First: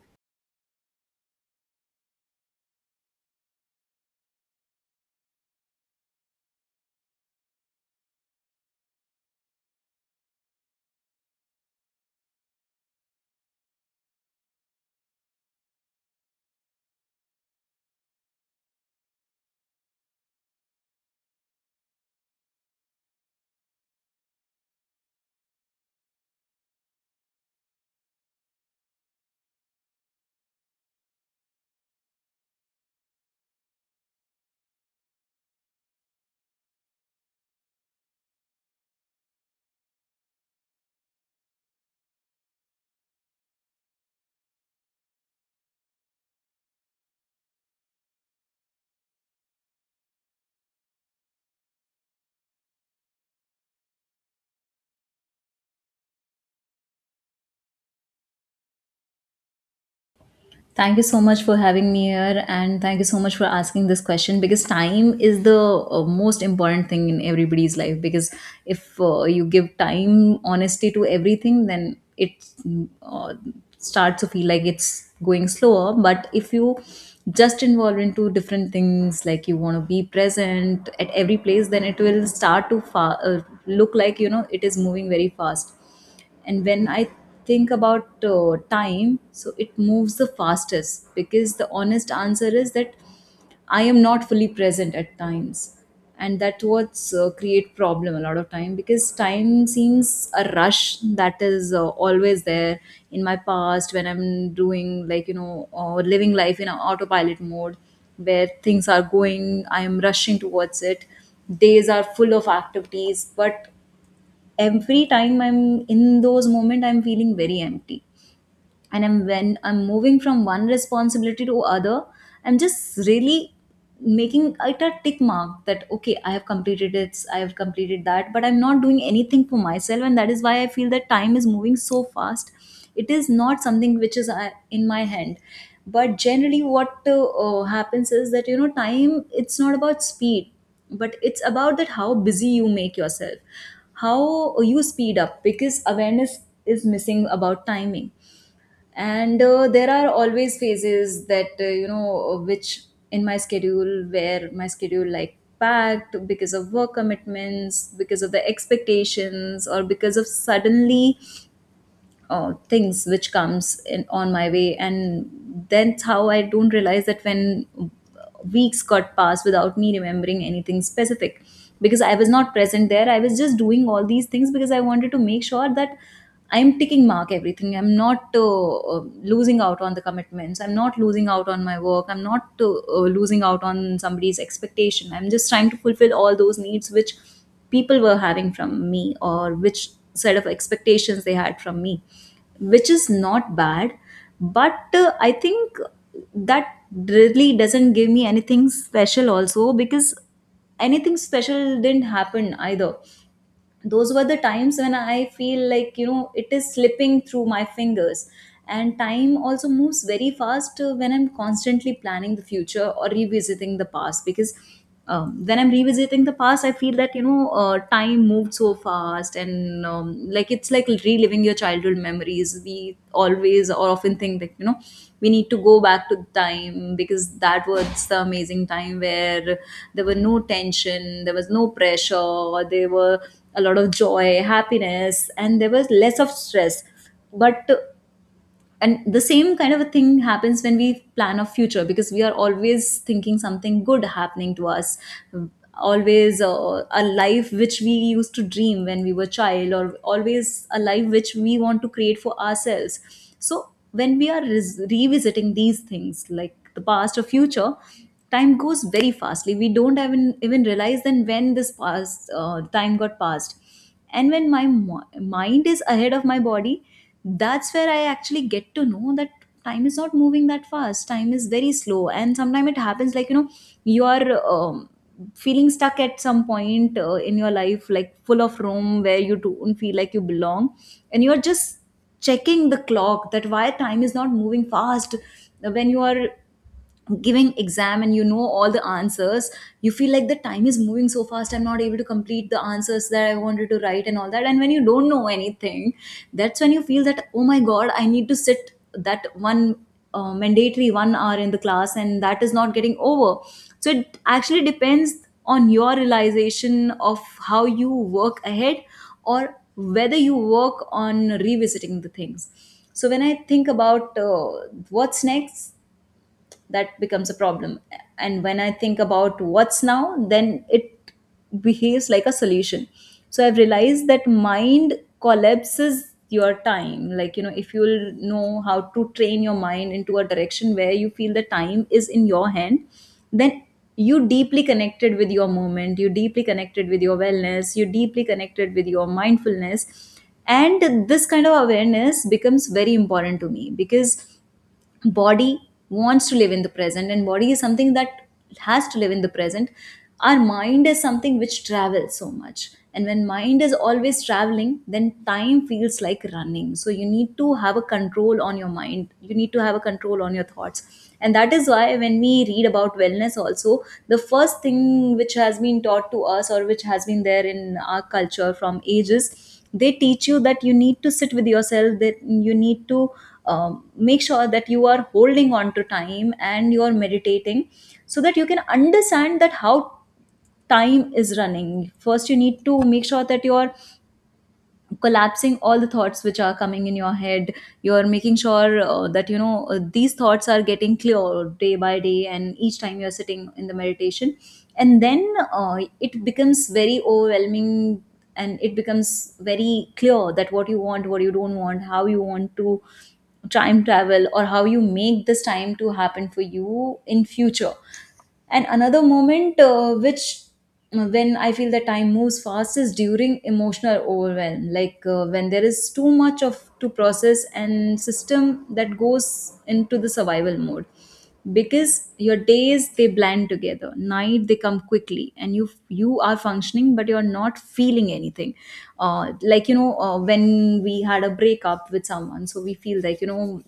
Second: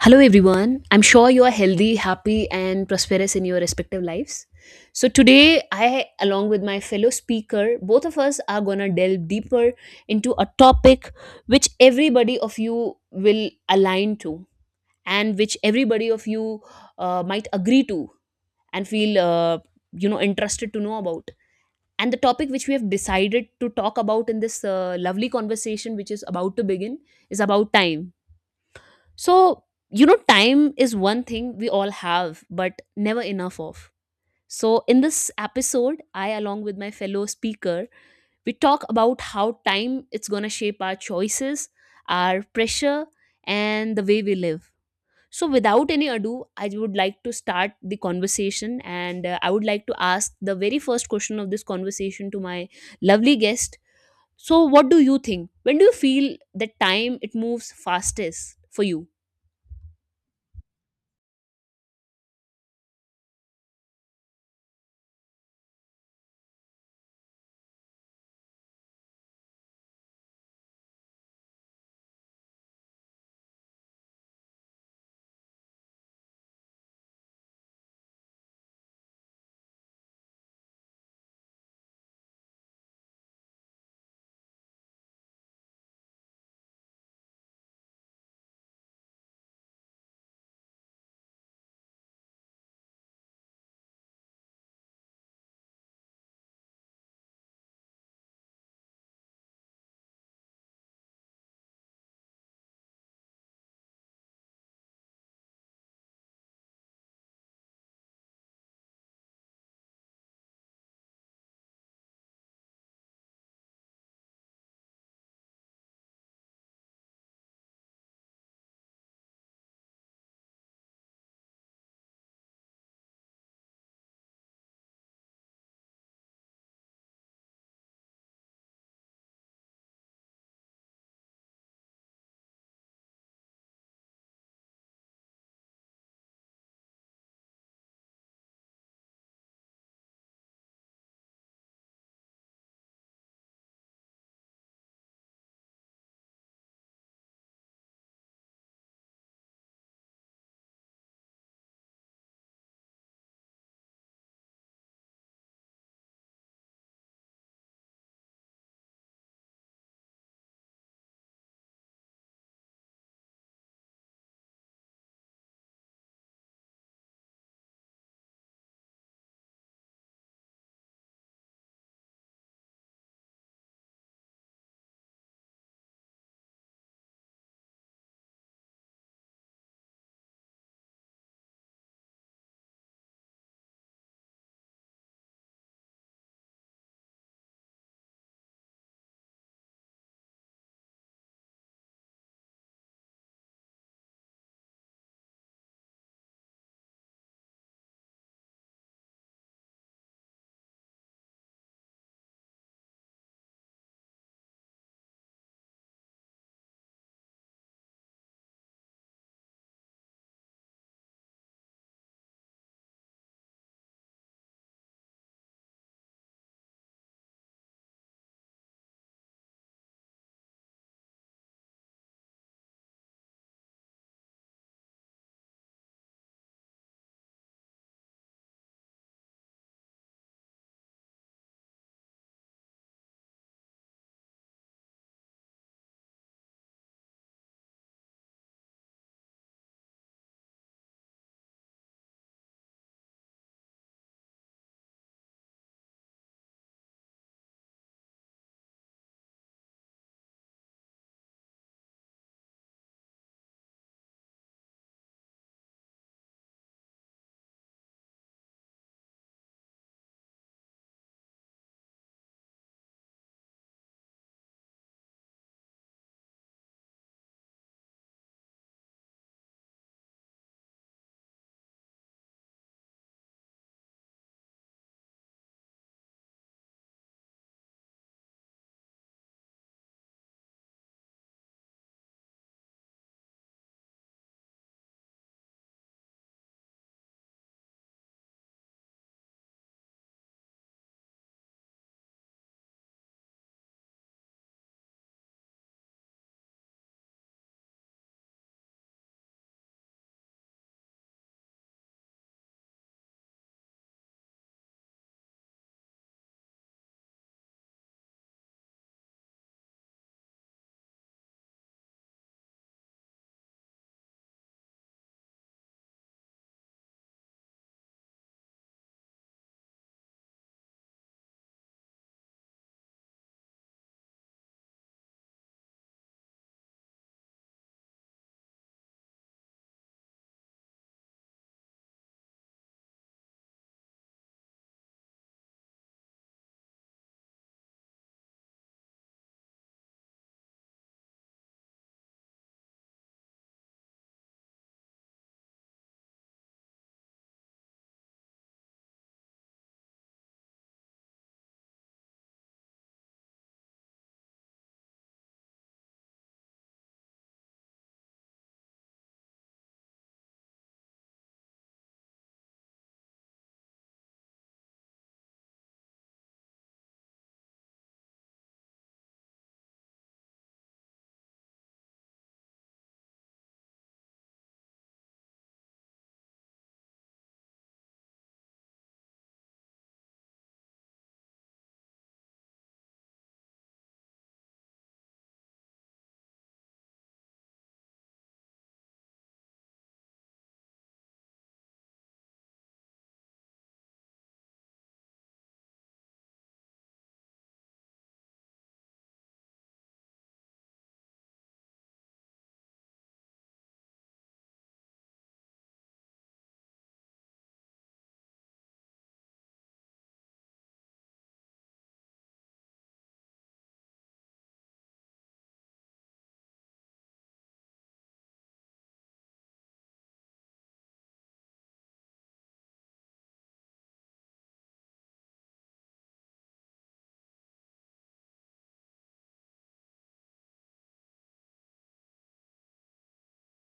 Hello, everyone. I'm sure you are healthy, happy, and prosperous in your respective lives. So, today, I, along with my fellow speaker, both of us are going to delve deeper into a topic which everybody of you will align to, and which everybody of you might agree to and feel, interested to know about. And the topic which we have decided to talk about in this lovely conversation, which is about to begin, is about time. So, time is one thing we all have, but never enough of. So, in this episode, I, along with my fellow speaker, we talk about how time it's going to shape our choices, our pressure, and the way we live. So, without any ado, I would like to start the conversation, and I would like to ask the very first question of this conversation to my lovely guest. So, what do you think? When do you feel that time it moves fastest for you? Thank you so much for having me here, and thank you so much for asking this question because time is the most important thing in everybody's life. Because if you give time, honesty to everything, then it uh, starts to feel like it's going slower. But if you just involve into different things, like you want to be present at every place, then it will start to look like you know it is moving very fast. And when I think about time, so it moves the fastest because the honest answer is that I am not fully present at times. And that what's create problem a lot of time because time seems a rush that is always there in my past when I'm doing like you know or living life in a autopilot mode where things are going, I am rushing towards it. Days are full of activities, but every time I'm in those moment I'm feeling very empty. And I'm when I'm moving from one responsibility to other, I'm just really making it a tick mark that okay, I have completed it, I have completed that, but I'm not doing anything for myself, and that is why I feel that time is moving so fast. It is not something which is in my hand. But generally, what happens is that you know, time it's not about speed, but it's about that how busy you make yourself, how you speed up because awareness is missing about timing. And there are always phases that you know which in my schedule where my schedule like packed because of work commitments, because of the expectations, or because of suddenly things which comes in, on my way. And that's how I don't realize that when weeks got passed without me remembering anything specific because I was not present there. I was just doing all these things because I wanted to make sure that I'm ticking mark everything. I'm not losing out on the commitments, I'm not losing out on my work, I'm not losing out on somebody's expectation. I'm just trying to fulfill all those needs which people were having from me, or which sort of expectations they had from me, which is not bad. But I think that really doesn't give me anything special also because anything special didn't happen either. Those were the times when I feel like you know it is slipping through my fingers. And time also moves very fast when I'm constantly planning the future or revisiting the past. Because when I'm revisiting the past, I feel that you know time moved so fast. And like it's like reliving your childhood memories, we always or often think that you know we need to go back to the time because that was the amazing time where there were no tension, there was no pressure, or there were a lot of joy, happiness, and there was less of stress. But and the same kind of a thing happens when we plan a future because we are always thinking something good happening to us, always a life which we used to dream when we were child, or always a life which we want to create for ourselves. So when we are revisiting these things like the past or future, time goes very fastly. We don't even realize then when this past time got passed. And when my mind is ahead of my body, that's where I actually get to know that time is not moving that fast. Time is very slow. And sometimes it happens like you know you are um, feeling stuck at some point in your life, like full of room where you don't feel like you belong, and you're just checking the clock that why time is not moving fast. When you are giving exam and you know all the answers, you feel like the time is moving so fast. I'm not able to complete the answers that I wanted to write and all that. And when you don't know anything, that's when you feel that oh my god, I need to sit that one mandatory 1 hour in the class and that is not getting over. So it actually depends on your realization of how you work ahead, or whether you work on revisiting the things. So when I think about what's next, that becomes a problem. And when I think about what's now, then it behaves like a solution. So I've realized that mind collapses your time, like you know if you'll know how to train your mind into a direction where you feel the time is in your hand, then you deeply connected with your moment, you deeply connected with your wellness, you deeply connected with your mindfulness. And this kind of awareness becomes very important to me because body wants to live in the present, and body is something that has to live in the present. Our mind is something which travels so much, and when mind is always traveling, then time feels like running. So you need to have a control on your mind, you need to have a control on your thoughts. And that is why when we read about wellness also, the first thing which has been taught to us, or which has been there in our culture from ages, they teach you that you need to sit with yourself, that you need to make sure that you are holding on to time and you are meditating, so that you can understand that how time is running. First you need to make sure that you are collapsing all the thoughts which are coming in your head. You're making sure that you know these thoughts are getting clear day by day, and each time you're sitting in the meditation. And then it becomes very overwhelming. And it becomes very clear that what you want, what you don't want, how you want to time travel, or how you make this time to happen for you in future. And another moment which when I feel that time moves fast is during emotional overwhelm, like when there is too much of to process and system that goes into the survival mode. Because your days they blend together, night they come quickly, and you are functioning but you are not feeling anything. Like you know when we had a breakup with someone, so we feel like you know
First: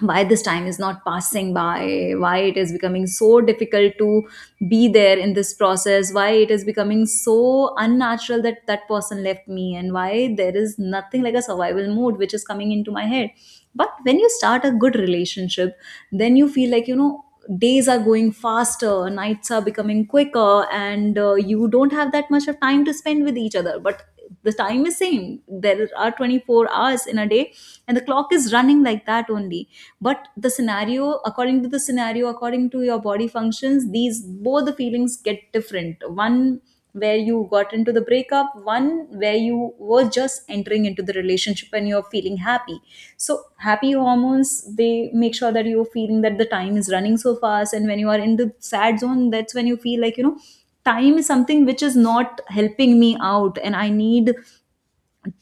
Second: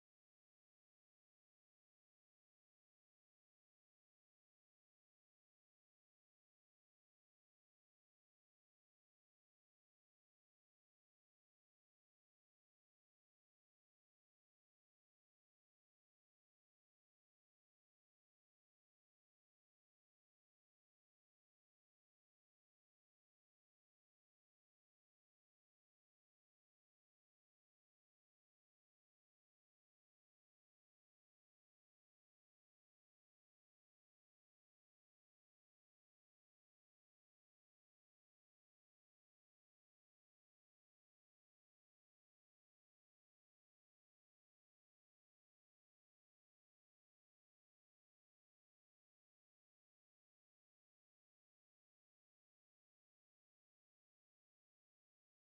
why this time is not passing by, why it is becoming so difficult to be there in this process, why it is becoming so unnatural that that person left me, and why there is nothing like a survival mode which is coming into my head. But when you start a good relationship, then you feel like you know days are going faster, nights are becoming quicker, and you don't have that much of time to spend with each other. But the time is same, there are 24 hours in a day and the clock is running like that only. But the scenario, according to the scenario, according to your body functions, these both the feelings get different, one where you got into the breakup, one where you were just entering into the relationship and you're feeling happy. So, happy hormones, they make sure that you're feeling that the time is running so fast. And when you are in the sad zone, that's when you feel like, you know, time is something which is not helping me out and I need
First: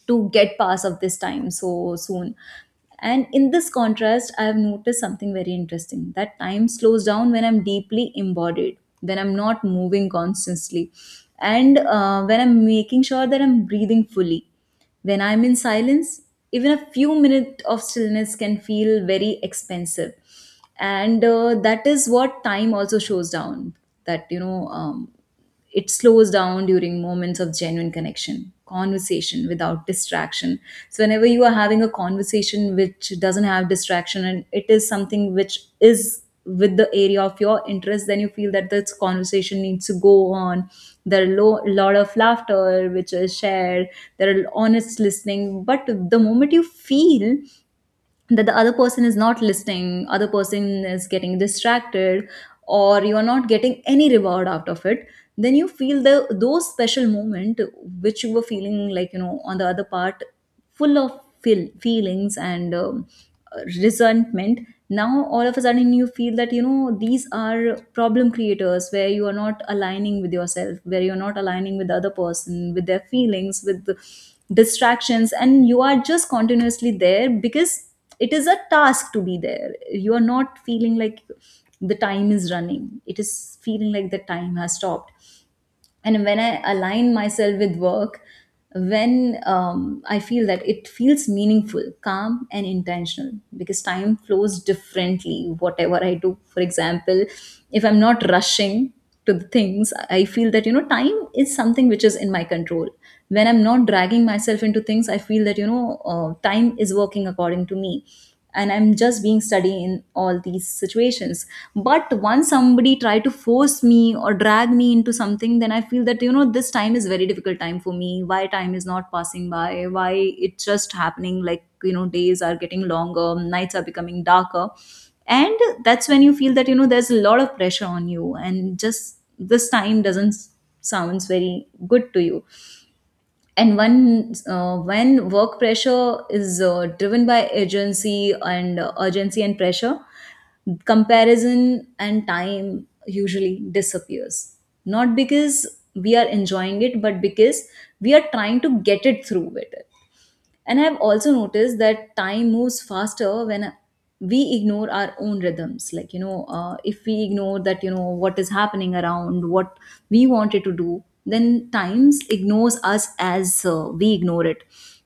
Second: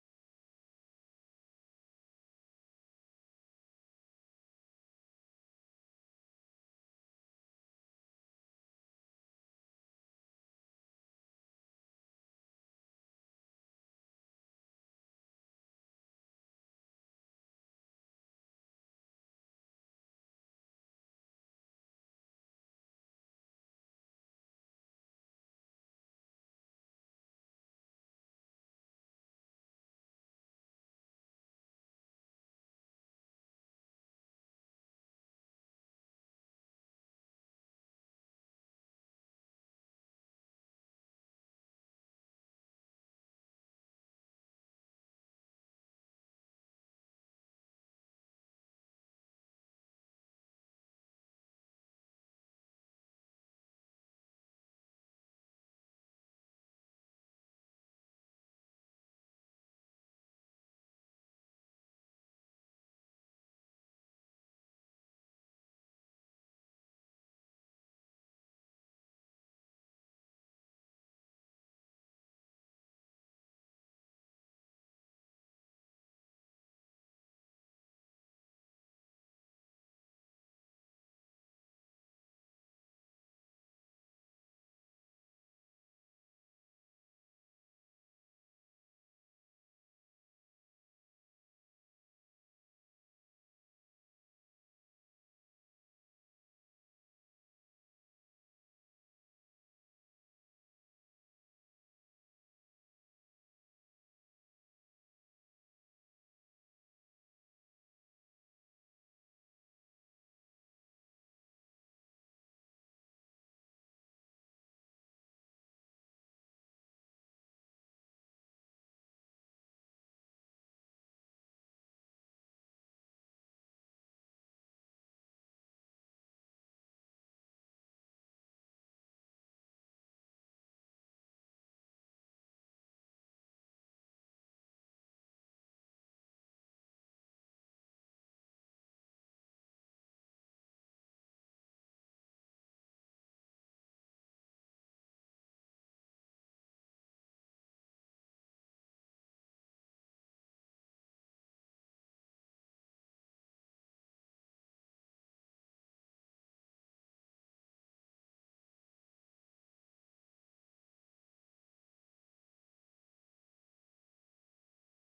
to get past of this time so soon. And in this contrast, I have noticed something very interesting, that time slows down when I'm deeply embodied, when I'm not moving constantly, and when I'm making sure that I'm breathing fully, when I'm in silence. Even a few minutes of stillness can feel very expensive. And that is what time also shows down. That you know It slows down during moments of genuine connection, conversation without distraction. So whenever you are having a conversation which doesn't have distraction and it is something which is with the area of your interest, then you feel that this conversation needs to go on. There are lot of laughter which is shared, there are honest listening. But the moment you feel that the other person is not listening, other person is getting distracted, or you are not getting any reward out of it, then you feel the those special moment which you were feeling like, you know, on the other part, full of feelings and resentment. Now all of a sudden you feel that, you know, these are problem creators, where you are not aligning with yourself, where you're not aligning with the other person, with their feelings, with the distractions, and you are just continuously there because it is a task to be there. You are not feeling like the time is running, it is feeling like the time has stopped. And when I align myself with work, when I feel that it feels meaningful, calm and intentional, because time flows differently whatever I do. For example, if I'm not rushing to the things, I feel that, you know, time is something which is in my control. When I'm not dragging myself into things, I feel that, you know, time is working according to me, and I'm just being steady in all these situations. But once somebody try to force me or drag me into something, then I feel that, you know, this time is very difficult time for me. Why time is not passing by? Why it's just happening like, you know, days are getting longer, nights are becoming darker, and that's when you feel that, you know, there's a lot of pressure on you and just this time doesn't sounds very good to you. And when work pressure is driven by urgency and urgency and pressure, comparison and time usually disappears. Not because we are enjoying it, but because we are trying to get it through with it. And I've also noticed that time moves faster when we ignore our own rhythms. Like, you know, if we ignore that, you know, what is happening around, what we wanted to do, then times ignores us as we ignore it.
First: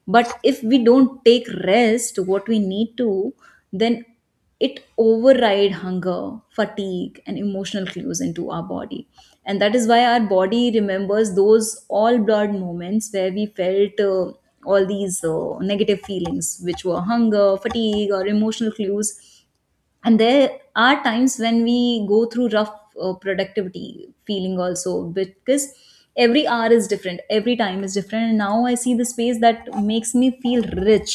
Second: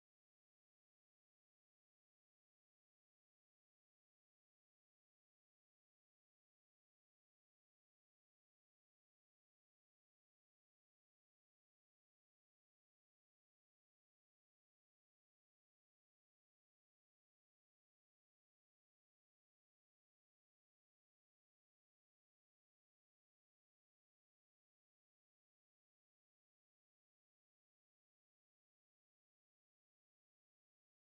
But if we don't take rest, what we need to, then it override hunger, fatigue and emotional clues into our body. And that is why our body remembers those all blurred moments where we felt all these negative feelings which were hunger, fatigue or emotional clues. And there are times when we go through rough productivity feeling also, because every hour is different, every time is different. And now I see the space that makes me feel rich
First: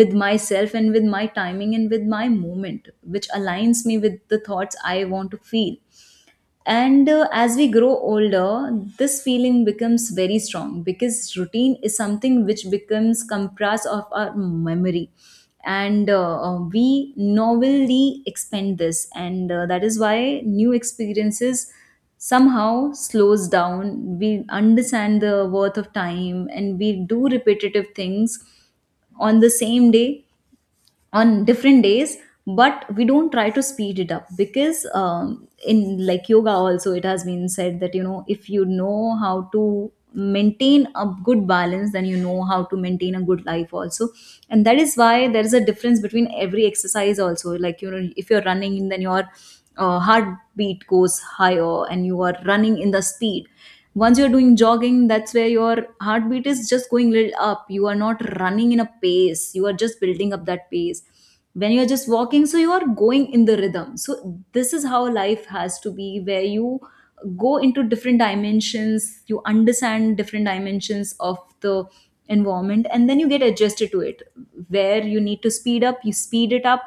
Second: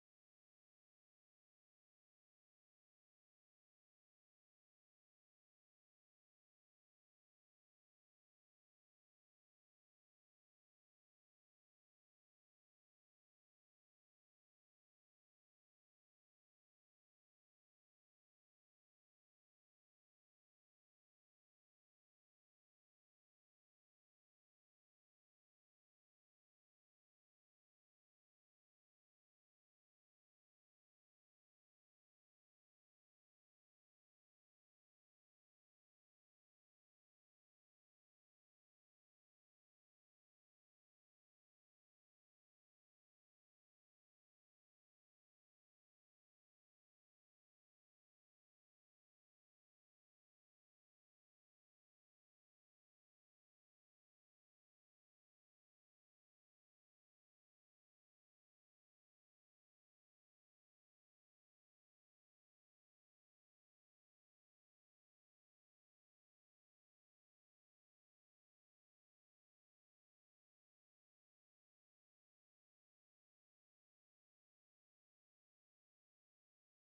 with myself and with my timing and with my moment which aligns me with the thoughts I want to feel. And as we grow older, this feeling becomes very strong because routine is something which becomes compressed of our memory. And we novelly expend this. And that is why new experiences somehow slows down. We understand the worth of time and we do repetitive things on the same day, on different days, but we don't try to speed it up because in like yoga also it has been said that, you know, if you know how to maintain a good balance, then you know how to maintain a good life also. And that is why there is a difference between every exercise also, like, you know, if you're running, then your heartbeat goes higher and you are running in the speed. Once you're doing jogging, that's where your heartbeat is just going little up, you are not running in a pace, you are just building up that pace. When you're just walking, so you are going in the rhythm. So this is how life has to be, where you go into different dimensions, you understand different dimensions of the environment and then you get adjusted to it. Where you need to speed up, you speed it up,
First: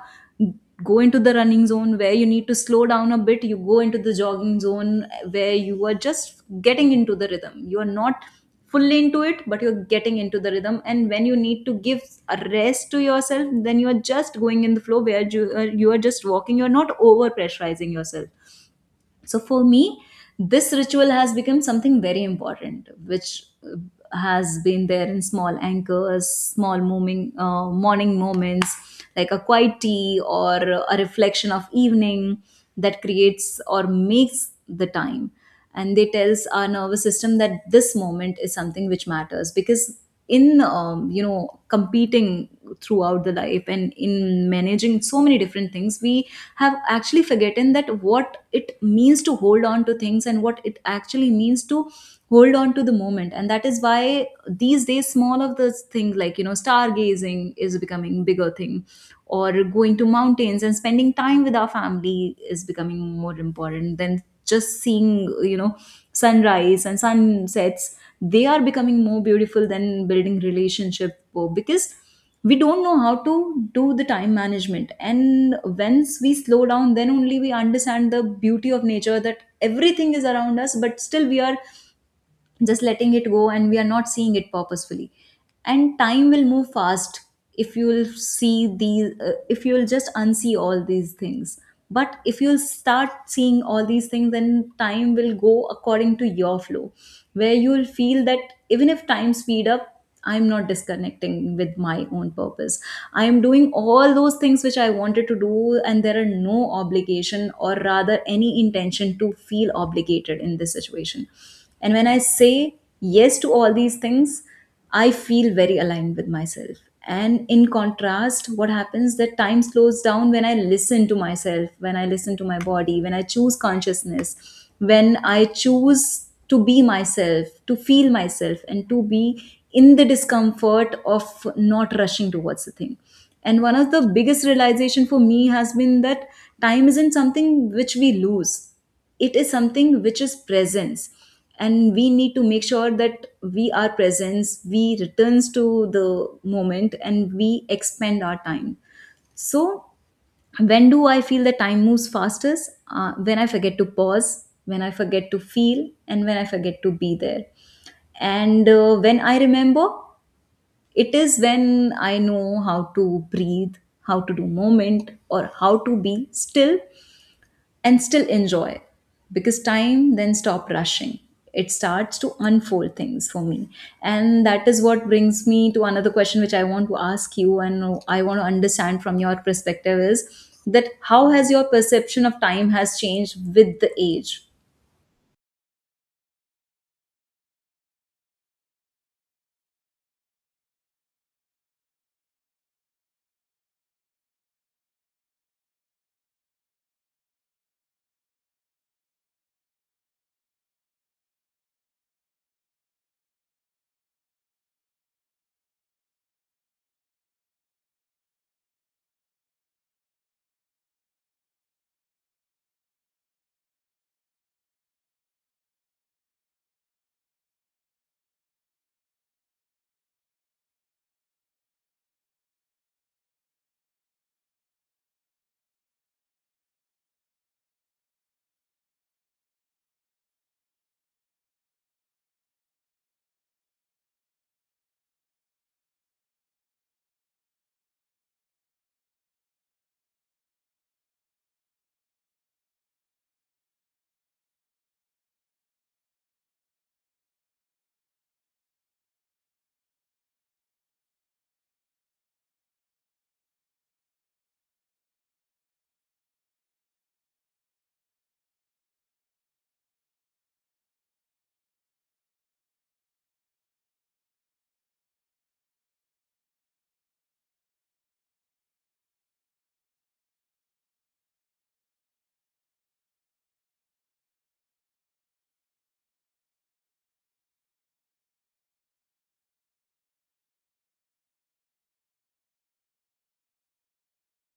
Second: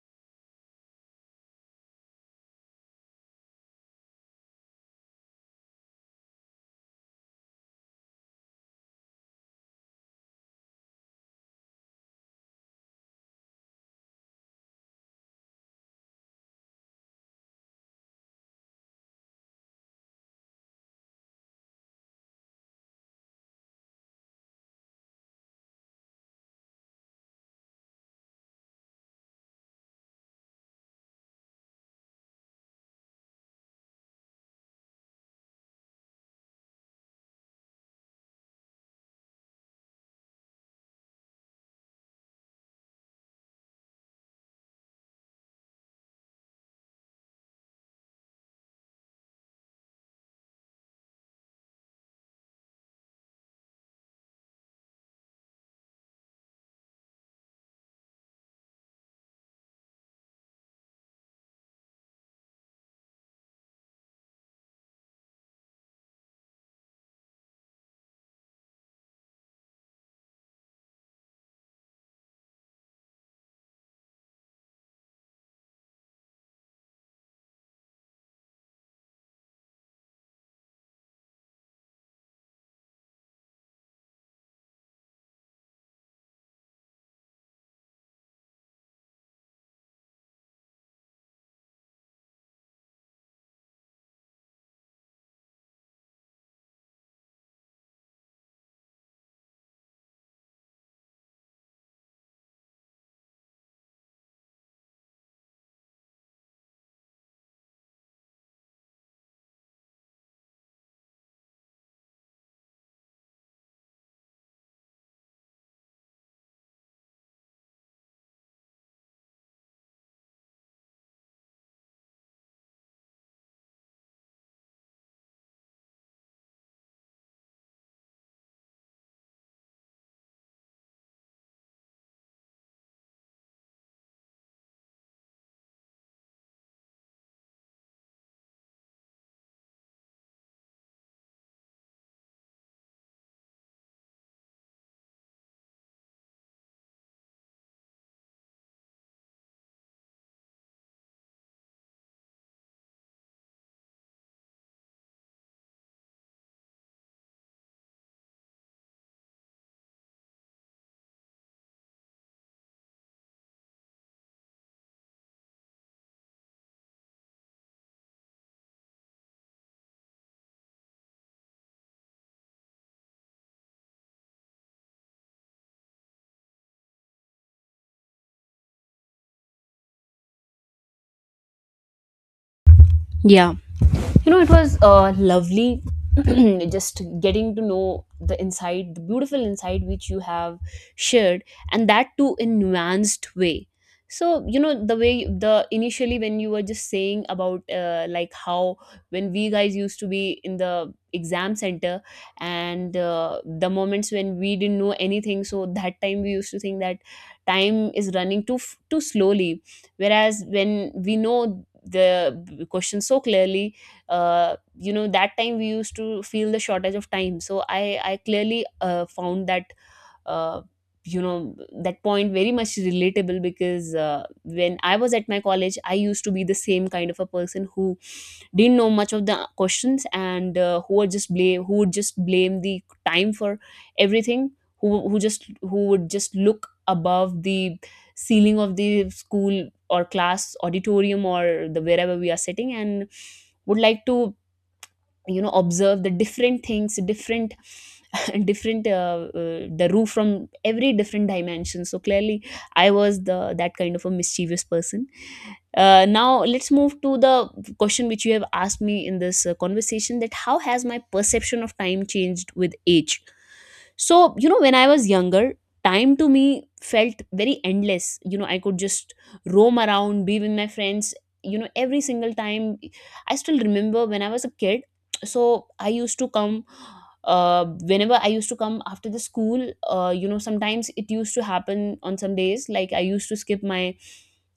go into the running zone. Where you need to slow down a bit, you go into the jogging zone, where you are just getting into the rhythm, you are not fully into it, but you're getting into the rhythm. And when you need to give a rest to yourself, then you are just going in the flow where you are just walking, you're not over pressurizing yourself. So for me, this ritual has become something very important, which has been there in small anchors, small morning, morning moments, like a quiet tea or a reflection of evening that creates or makes the time. And they tells our nervous system that this moment is something which matters, because in you know, competing throughout the life and in managing so many different things, we have actually forgotten that what it means to hold on to things and what it actually means to hold on to the moment. And that is why these days small of this thing like, you know, stargazing is becoming bigger thing, or going to mountains and spending time with our family is becoming more important than just seeing, you know, sunrise and sunsets. They are becoming more beautiful than building relationship, because we don't know how to do the time management. And once we slow down, then only we understand the beauty of nature, that everything is around us but still we are just letting it go and we are not seeing it purposefully. And time will move fast if you'll see these if you'll just unsee all these things. But if you'll start seeing all these things, then time will go according to your flow, where you'll feel that even if time speed up, I'm not disconnecting with my own purpose. I am doing all those things which I wanted to do, and there are no obligation or rather any intention to feel obligated in this situation. And when I say yes to all these things, I feel very aligned with myself. And in contrast, what happens that time slows down when I listen to myself, when I listen to my body, when I choose consciousness, when I choose to be myself, to feel myself, and to be in the discomfort of not rushing towards the thing. And one of the biggest realization for me has been that time isn't something which we lose. It is something which is presence. And we need to make sure that we are presence, we returns to the moment and we expend our time. So when do I feel the time moves fastest? When I forget to pause, when I forget to feel, and when I forget to be there. And when I remember, it is when I know how to breathe, how to do moment or how to be still and still enjoy, because time then stop rushing, it starts to unfold things for me. And that is what brings me to another question which I want to ask you, and I want to understand from your perspective is that how has your perception of time has changed Yeah. with the age? It was lovely, just getting to know the inside, the beautiful inside which you have shared, and that too in nuanced way. So, the way, the initially, when you were just saying about like how when we guys used to be in the exam center, and the moments when we didn't know anything, so that time we used to think that time is running too slowly, whereas when we know the question so clearly. You know, that time we used to feel the shortage of time. So I clearly found that, uh, you know that point very much relatable, because when I was at my college I used to be the same kind of a person who didn't know much of the questions, and who would just blame the time for everything, who would just look above the ceiling of the school or class auditorium, or the wherever we are sitting, and would like to, observe the different things, different different the roof from every different dimension. So clearly I was the, that kind of a mischievous person. Now let's move to the question which you have asked me in this conversation, that how has my perception of time changed with age. So, when I was younger, time to me felt very endless. I could just roam around, be with my friends, every single time. I still remember when I was a kid, so I used to come, uh, whenever I used to come after the school, sometimes it used to happen on some days, like I used to skip my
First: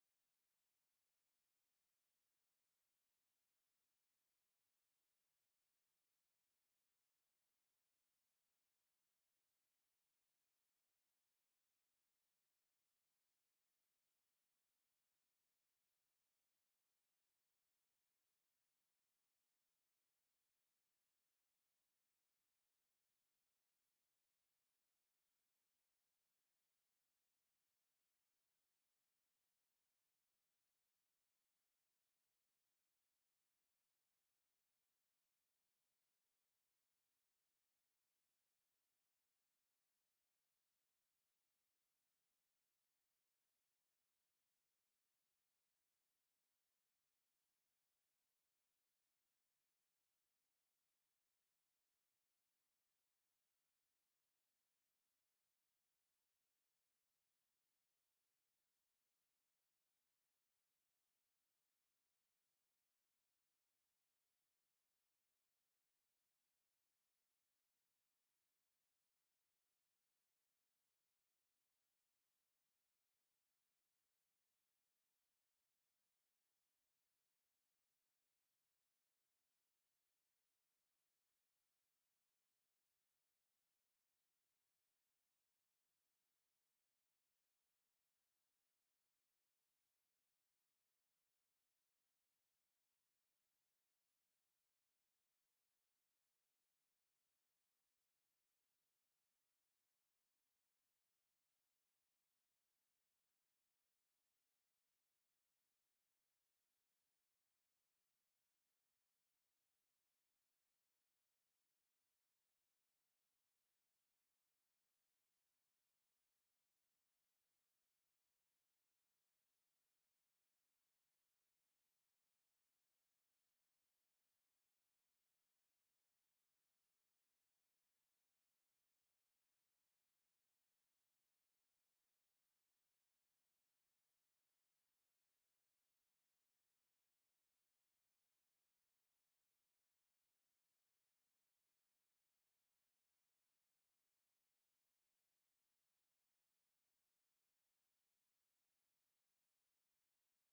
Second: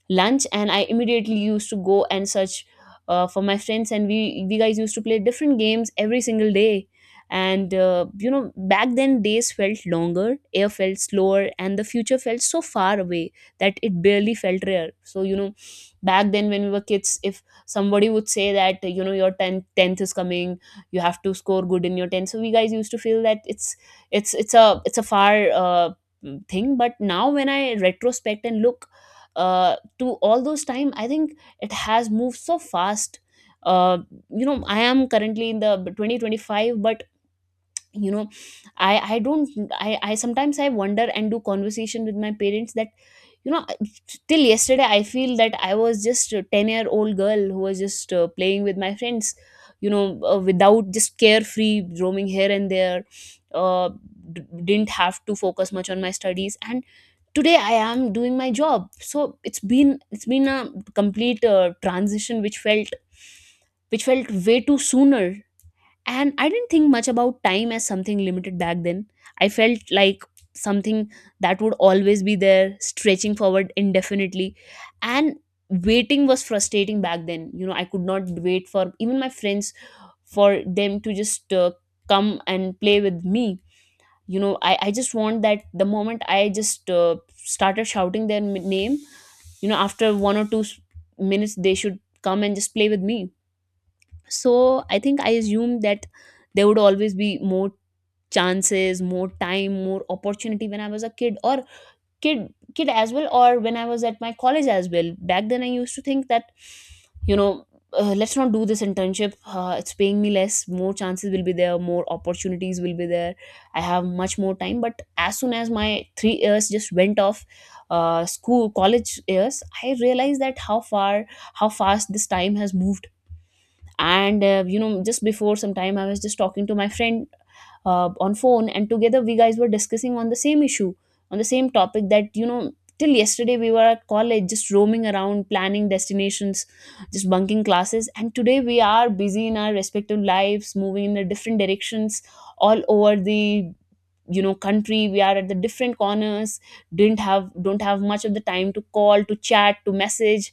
lunch and I immediately used to go and search for my friends, and we guys used to play different games every single day. And back then days felt longer, air felt slower, and the future felt so far away that it barely felt rare. So, back then, when we were kids, if somebody would say that, your 10th is coming, you have to score good in your 10, so we guys used to feel that it's a far thing. But now, when I retrospect and look to all those time, I think it has moved so fast. uh, I am currently in the 2025, but you know I don't I sometimes I wonder and do conversation with my parents, that you know till yesterday I feel that I was just a 10-year-old year old girl who was just playing with my friends, without, just carefree, roaming here and there, uh, didn't have to focus much on my studies, and today I am doing my job. So it's been a complete transition, which felt, way too sooner. And I didn't think much about time as something limited back then. I felt like something that would always be there, stretching forward indefinitely. And waiting was frustrating back then. I could not wait for even my friends, for them to just come and play with me. I just want that the moment I just started shouting their name, after one or two minutes, they should come and just play with me. So I think I assumed that there would always be more chances, more time, more opportunity, when I was a kid, or kid as well, or when I was at my college as well. Back then I used to think that, you know let's not do this internship, it's paying me less, more chances will be there, more opportunities will be there, I have much more time. But as soon as my 3 years just went off, school college years, I realized that how fast this time has moved. And just before some time I was just talking to my friend on phone, and together we guys were discussing on the same issue, on the same topic, that till yesterday we were at college just roaming around, planning destinations, just bunking classes, and today we are busy in our respective lives, moving in the different directions all over the, country. We are at the different corners, didn't have don't have much of the time to call, to chat, to message.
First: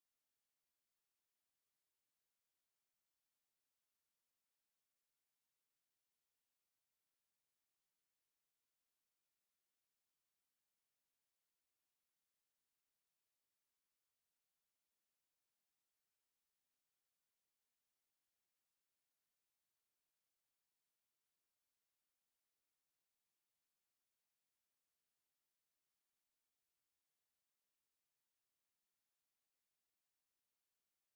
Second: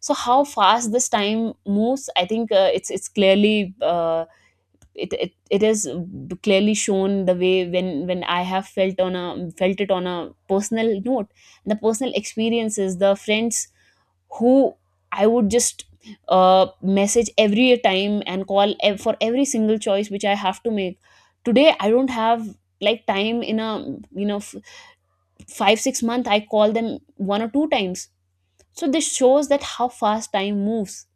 So how fast this time moves. I think it's clearly, it is clearly shown the way, when I have felt it on a personal note, the personal experiences, the friends who I would just message every time, and call for every single choice which I have to make. Today, I don't have like time in a, you know f- 5-6 month I call them one or two times. So this shows that how fast time moves.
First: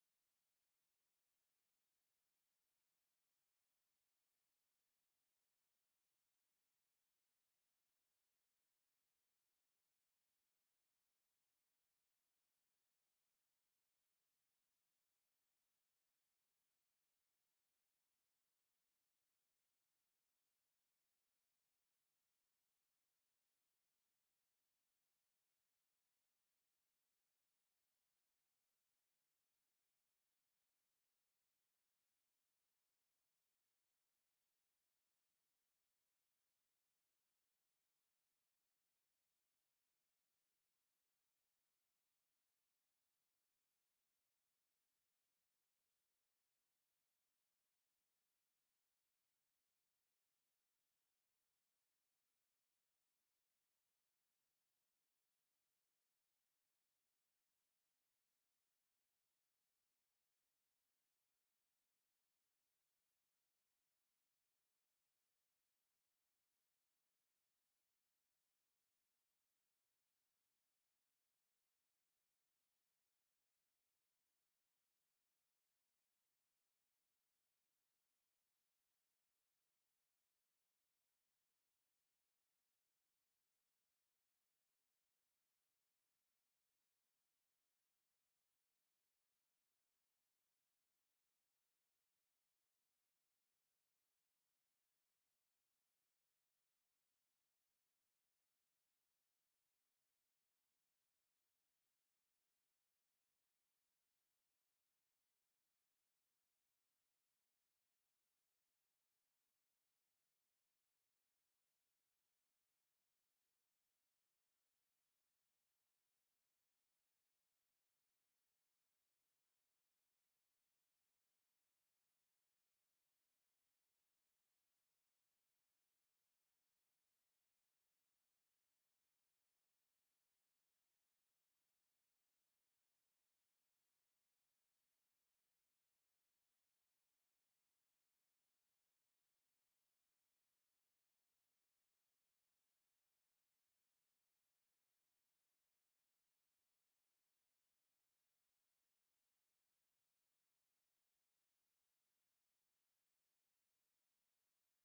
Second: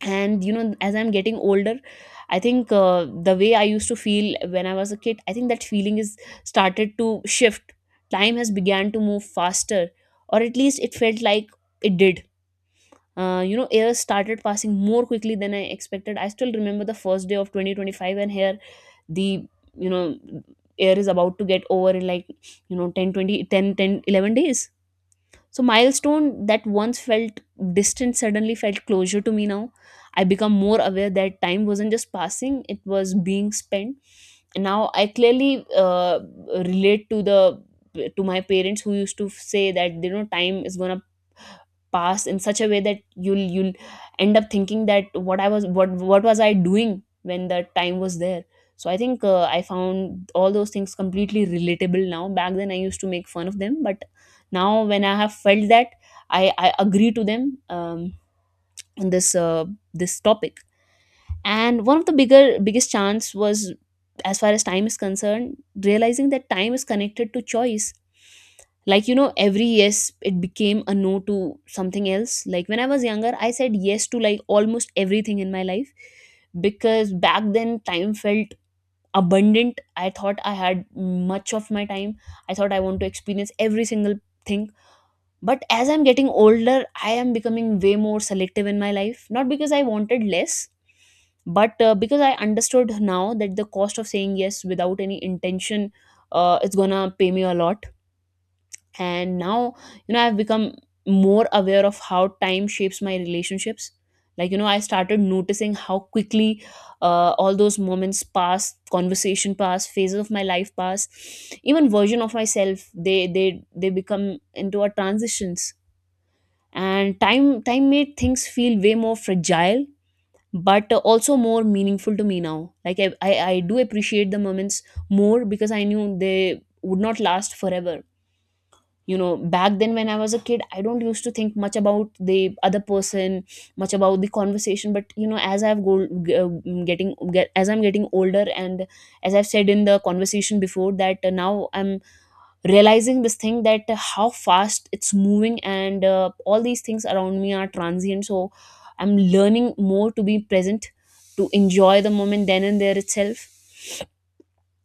And, as I'm getting older, I think the way I used to feel when I was a kid, I think that feeling is started to shift. Time has began to move faster, or at least it felt like it did. Years started passing more quickly than I expected. I still remember the first day of 2025, and here the, you know year is about to get over in like, you know 10 20 10 10 11 days. So milestone that once felt distant suddenly felt closure to me now. I become more aware that time wasn't just passing, it was being spent. Now I clearly relate to the, to my parents, who used to say that, time is gonna pass in such a way that you'll end up thinking that what was I doing when the time was there. So I think I found all those things completely relatable now. Back then I used to make fun of them, but now when I have felt that, I agree to them, on this topic. And one of the bigger biggest chance was, as far as time is concerned, realizing that time is connected to choice. Like, every yes it became a no to something else. Like, when I was younger I said yes to like almost everything in my life, because back then time felt abundant. I thought I had much of my time, I thought I want to experience every single thing. But as I'm getting older, I am becoming way more selective in my life, not because I wanted less, but because I understood now that the cost of saying yes without any intention, it's gonna pay me a lot. And now, I've become more aware of how time shapes my relationships. Like, I started noticing how quickly all those moments pass, conversation pass, phases of my life pass, even version of myself, they become into a transitions. And time made things feel way more fragile, but also more meaningful to me now. Like, I do appreciate the moments more because I knew they would not last forever. Back then, when I was a kid, I don't used to think much about the other person, much about the conversation. But, as I've go, g- getting get, as I'm getting older, and as I've said in the conversation before, that now I'm realizing this thing, that how fast it's moving, and all these things around me are transient. So I'm learning more to be present, to enjoy the moment then and there itself.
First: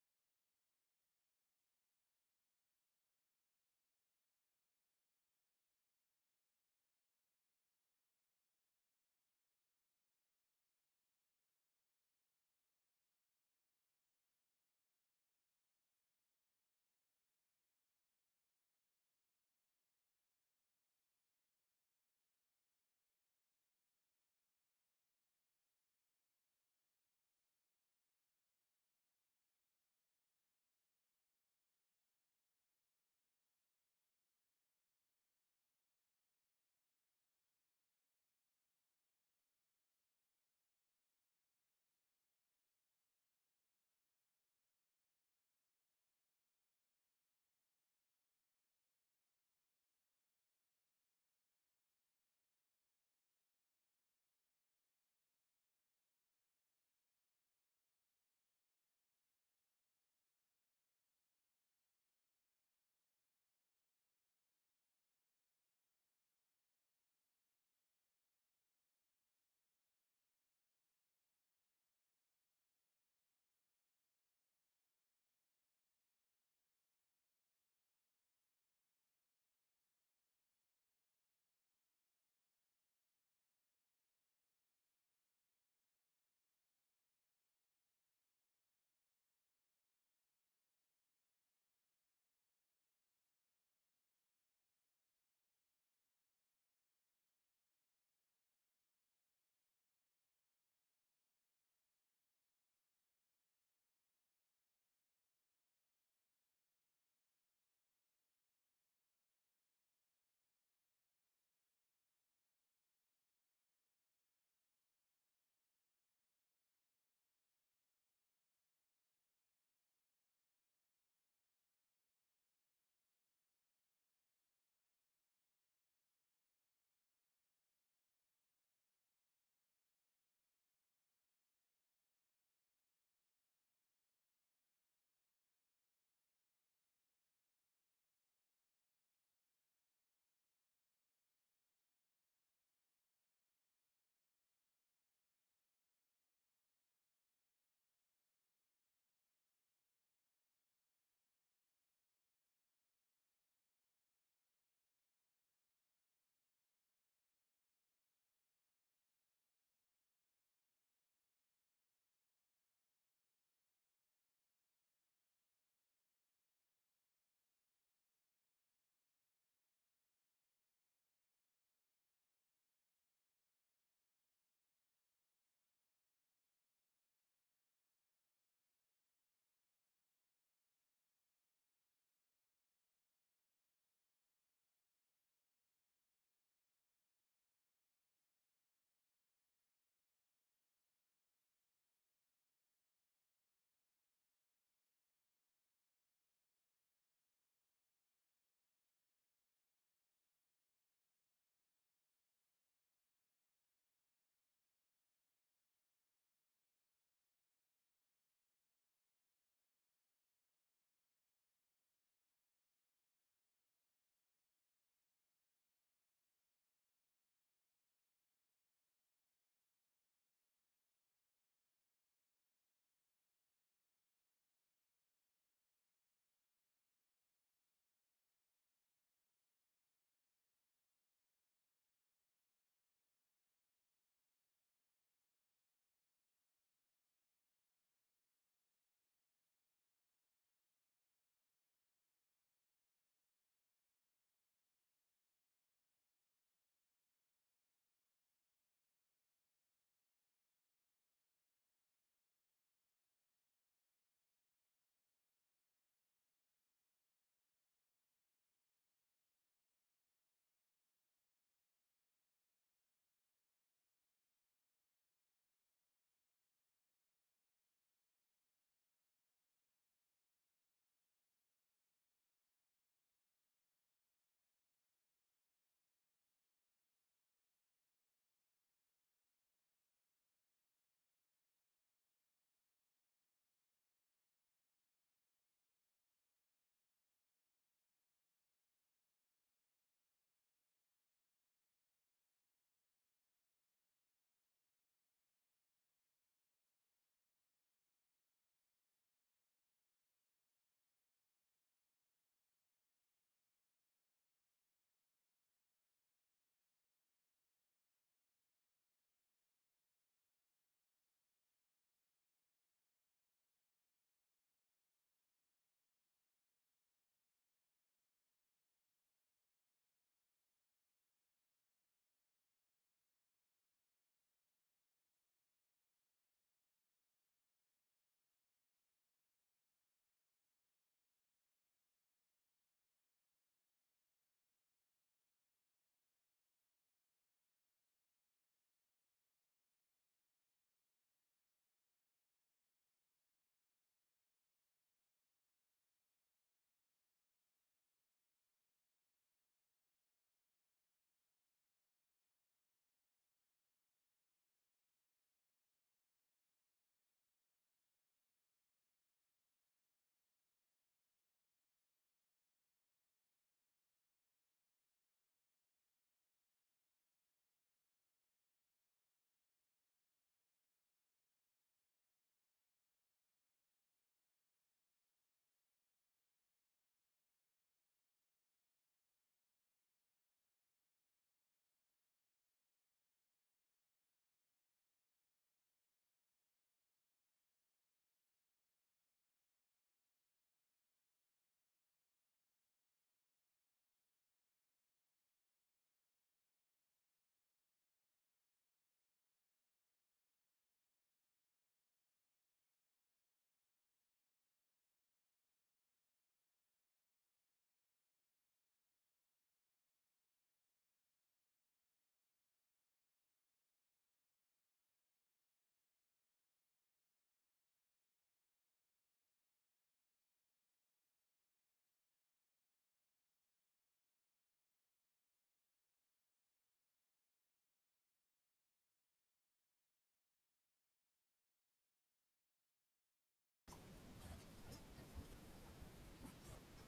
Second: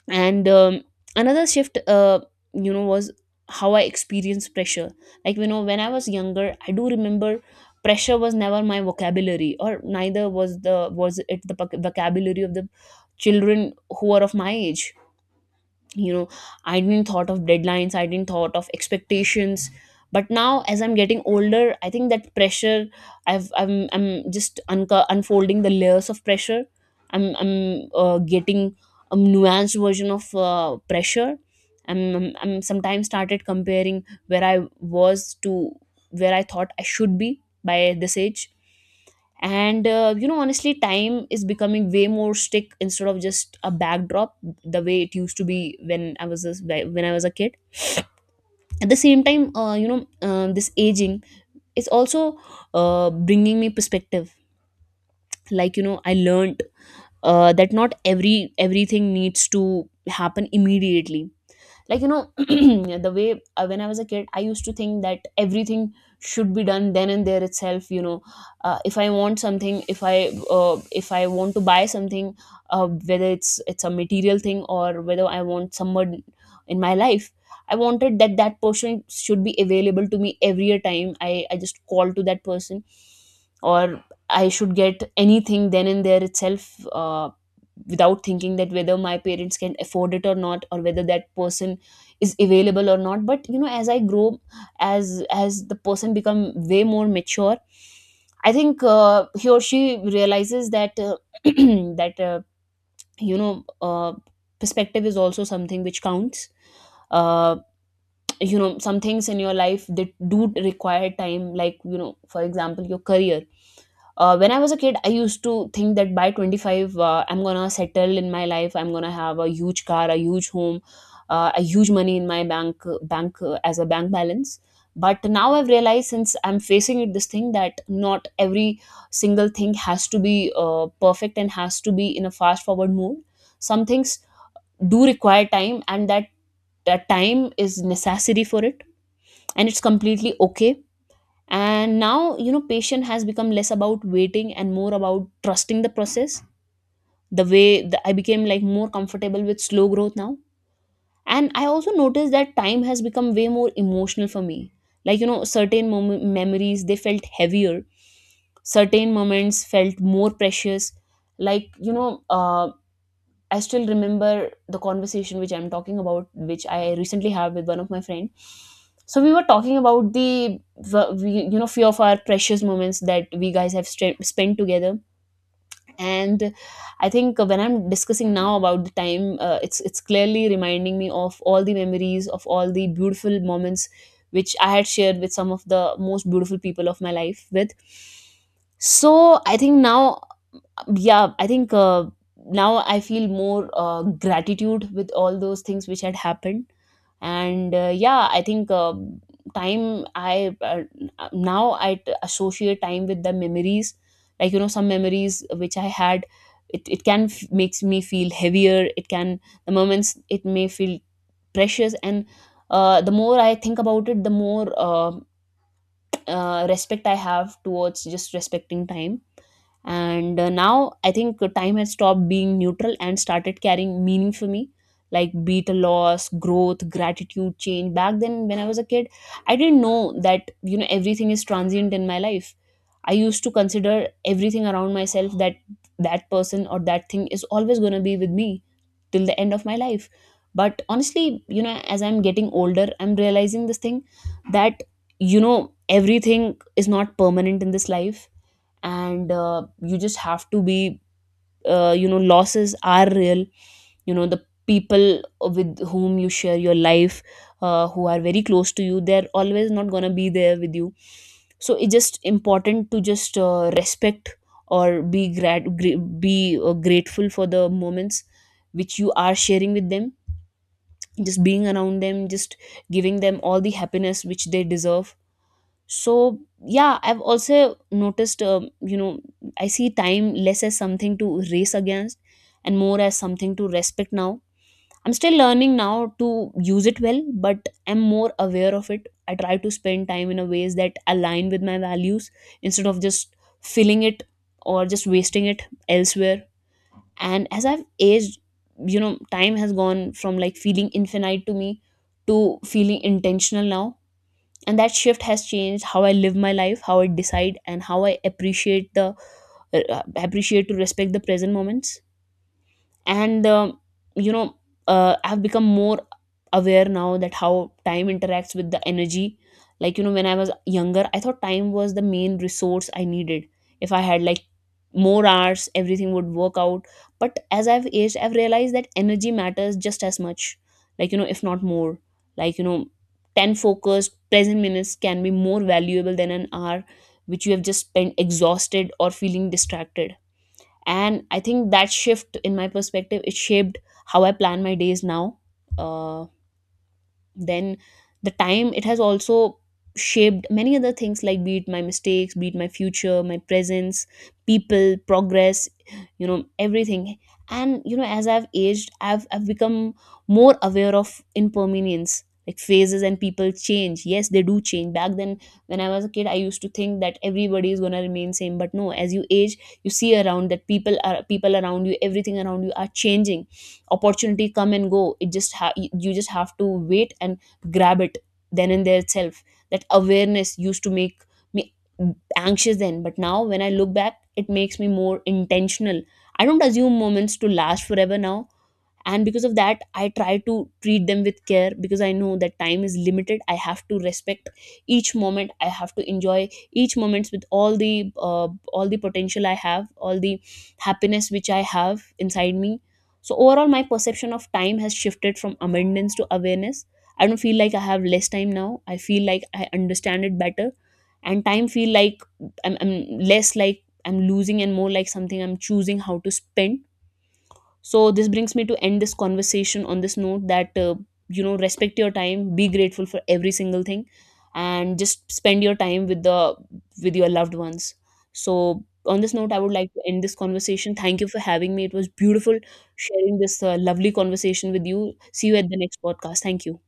And another shift, was how I experienced pressure. Like when I was younger, I do remember pressure was never my vocabulary, or neither was the was it the vocabulary of the children who are of my age, you know. I didn't thought of deadlines, I didn't thought of expectations. But now as I'm getting older, I think that pressure, I'm just unfolding the layers of pressure. I'm getting a nuanced version of pressure. I'm sometimes started comparing where I was to where I thought I should be by this age. And you know, honestly, time is becoming way more stick instead of just a backdrop the way it used to be when I was when I was a kid. At the same time, you know, this aging is also bringing me perspective. Like you know, I learned that not everything needs to happen immediately. Like you know, the way when I was a kid, I used to think that everything should be done then and there itself, you know. If I want something, uh, if I want to buy something, whether it's a material thing or whether I want someone in my life, I wanted that that person should be available to me every time I just call to that person, or I should get anything then and there itself, uh, without thinking that whether my parents can afford it or not, or whether that person is available or not. But you know, as I grow, as the person become way more mature, I think he or she realizes that that you know uh, perspective is also something which counts. Uh, you know, some things in your life that do require time, like you know, for example, your career. When I was a kid, I used to think that by 25, I'm gonna settle in my life, I'm gonna have a huge car, a huge home, a huge money in my bank bank as a bank balance. But now I've realized, since I'm facing it, this thing that not every single thing has to be perfect and has to be in a fast forward mode. Some things do require time, and that time is necessary for it, and it's completely okay. And now you know, patient has become less about waiting and more about trusting the process. The way I became like more comfortable with slow growth now. And I also noticed that time has become way more emotional for me. Like you know, certain memories, they felt heavier, certain moments felt more precious. Like you know, I still remember the conversation which I'm talking about, which I recently have with one of my friend. So we were talking about the you know, few of our precious moments that we guys have spent together. And I think when I'm discussing now about the time, it's clearly reminding me of all the memories of all the beautiful moments which I had shared with some of the most beautiful people of my life with. So I think now, yeah, I think now I feel more gratitude with all those things which had happened. And yeah, I think time I now I associate time with the memories. Like you know, some memories which I had, it can makes me feel heavier, it can the moments, it may feel precious. And the more I think about it, the more respect I have towards just respecting time. And now I think time has stopped being neutral and started carrying meaning for me, like be it a loss, growth, gratitude, change. Back then when I was a kid, I didn't know that, you know, everything is transient in my life. I used to consider everything around myself that person or that thing is always going to be with me till the end of my life. But honestly, you know, as I'm getting older, I'm realizing this thing that you know, everything is not permanent in this life. And you just have to be you know, losses are real. You know, the people with whom you share your life, who are very close to you, they're always not going to be there with you. So it's just important to just respect or be grateful for the moments which you are sharing with them, just being around them, just giving them all the happiness which they deserve. So yeah, I've also noticed, you know, I see time less as something to race against and more as something to respect now. I'm still learning now to use it well, but I'm more aware of it. I try to spend time in a ways that align with my values instead of just filling it or just wasting it elsewhere. And as I've aged, you know, time has gone from like feeling infinite to me to feeling intentional now. And that shift has changed how I live my life, how I decide, and how I appreciate the appreciate to respect the present moments. And you know, I've become more aware now that how time interacts with the energy. Like you know, when I was younger, I thought time was the main resource I needed. If I had like more hours, everything would work out. But as I've aged, I've realized that energy matters just as much, like you know, if not more. Like you know, 10 focused present minutes can be more valuable than an hour which you have just spent exhausted or feeling distracted. And I think that shift in my perspective, it shaped how I plan my days now. uh, then the time, it has also shaped many other things, like be it my mistakes, be it my future, my presence, people, progress, you know, everything. And you know, as I've aged, I've become more aware of impermanence, like phases and people change, yes they do change. Back then when I was a kid, I used to think that everybody is going to remain same, but no, as you age, you see around that people around you, everything around you are changing. Opportunity come and go, you just have to wait and grab it then and there itself. That awareness used to make me anxious then, but now when I look back, it makes me more intentional. I don't assume moments to last forever now, and because of that, I try to treat them with care, because I know that time is limited. I have to respect each moment, I have to enjoy each moments with all the potential I have, all the happiness which I have inside me. So overall, my perception of time has shifted from abundance to awareness. I don't feel like I have less time now, I feel like I understand it better. And time feel like I'm less like I'm losing and more like something I'm choosing how to spend. So this brings me to end this conversation on this note that you know, respect your time, be grateful for every single thing, and just spend your time with the with your loved ones. So on this note, I would like to end this conversation. Thank you for having me, it was beautiful sharing this lovely conversation with you. See you at the next podcast. Thank you.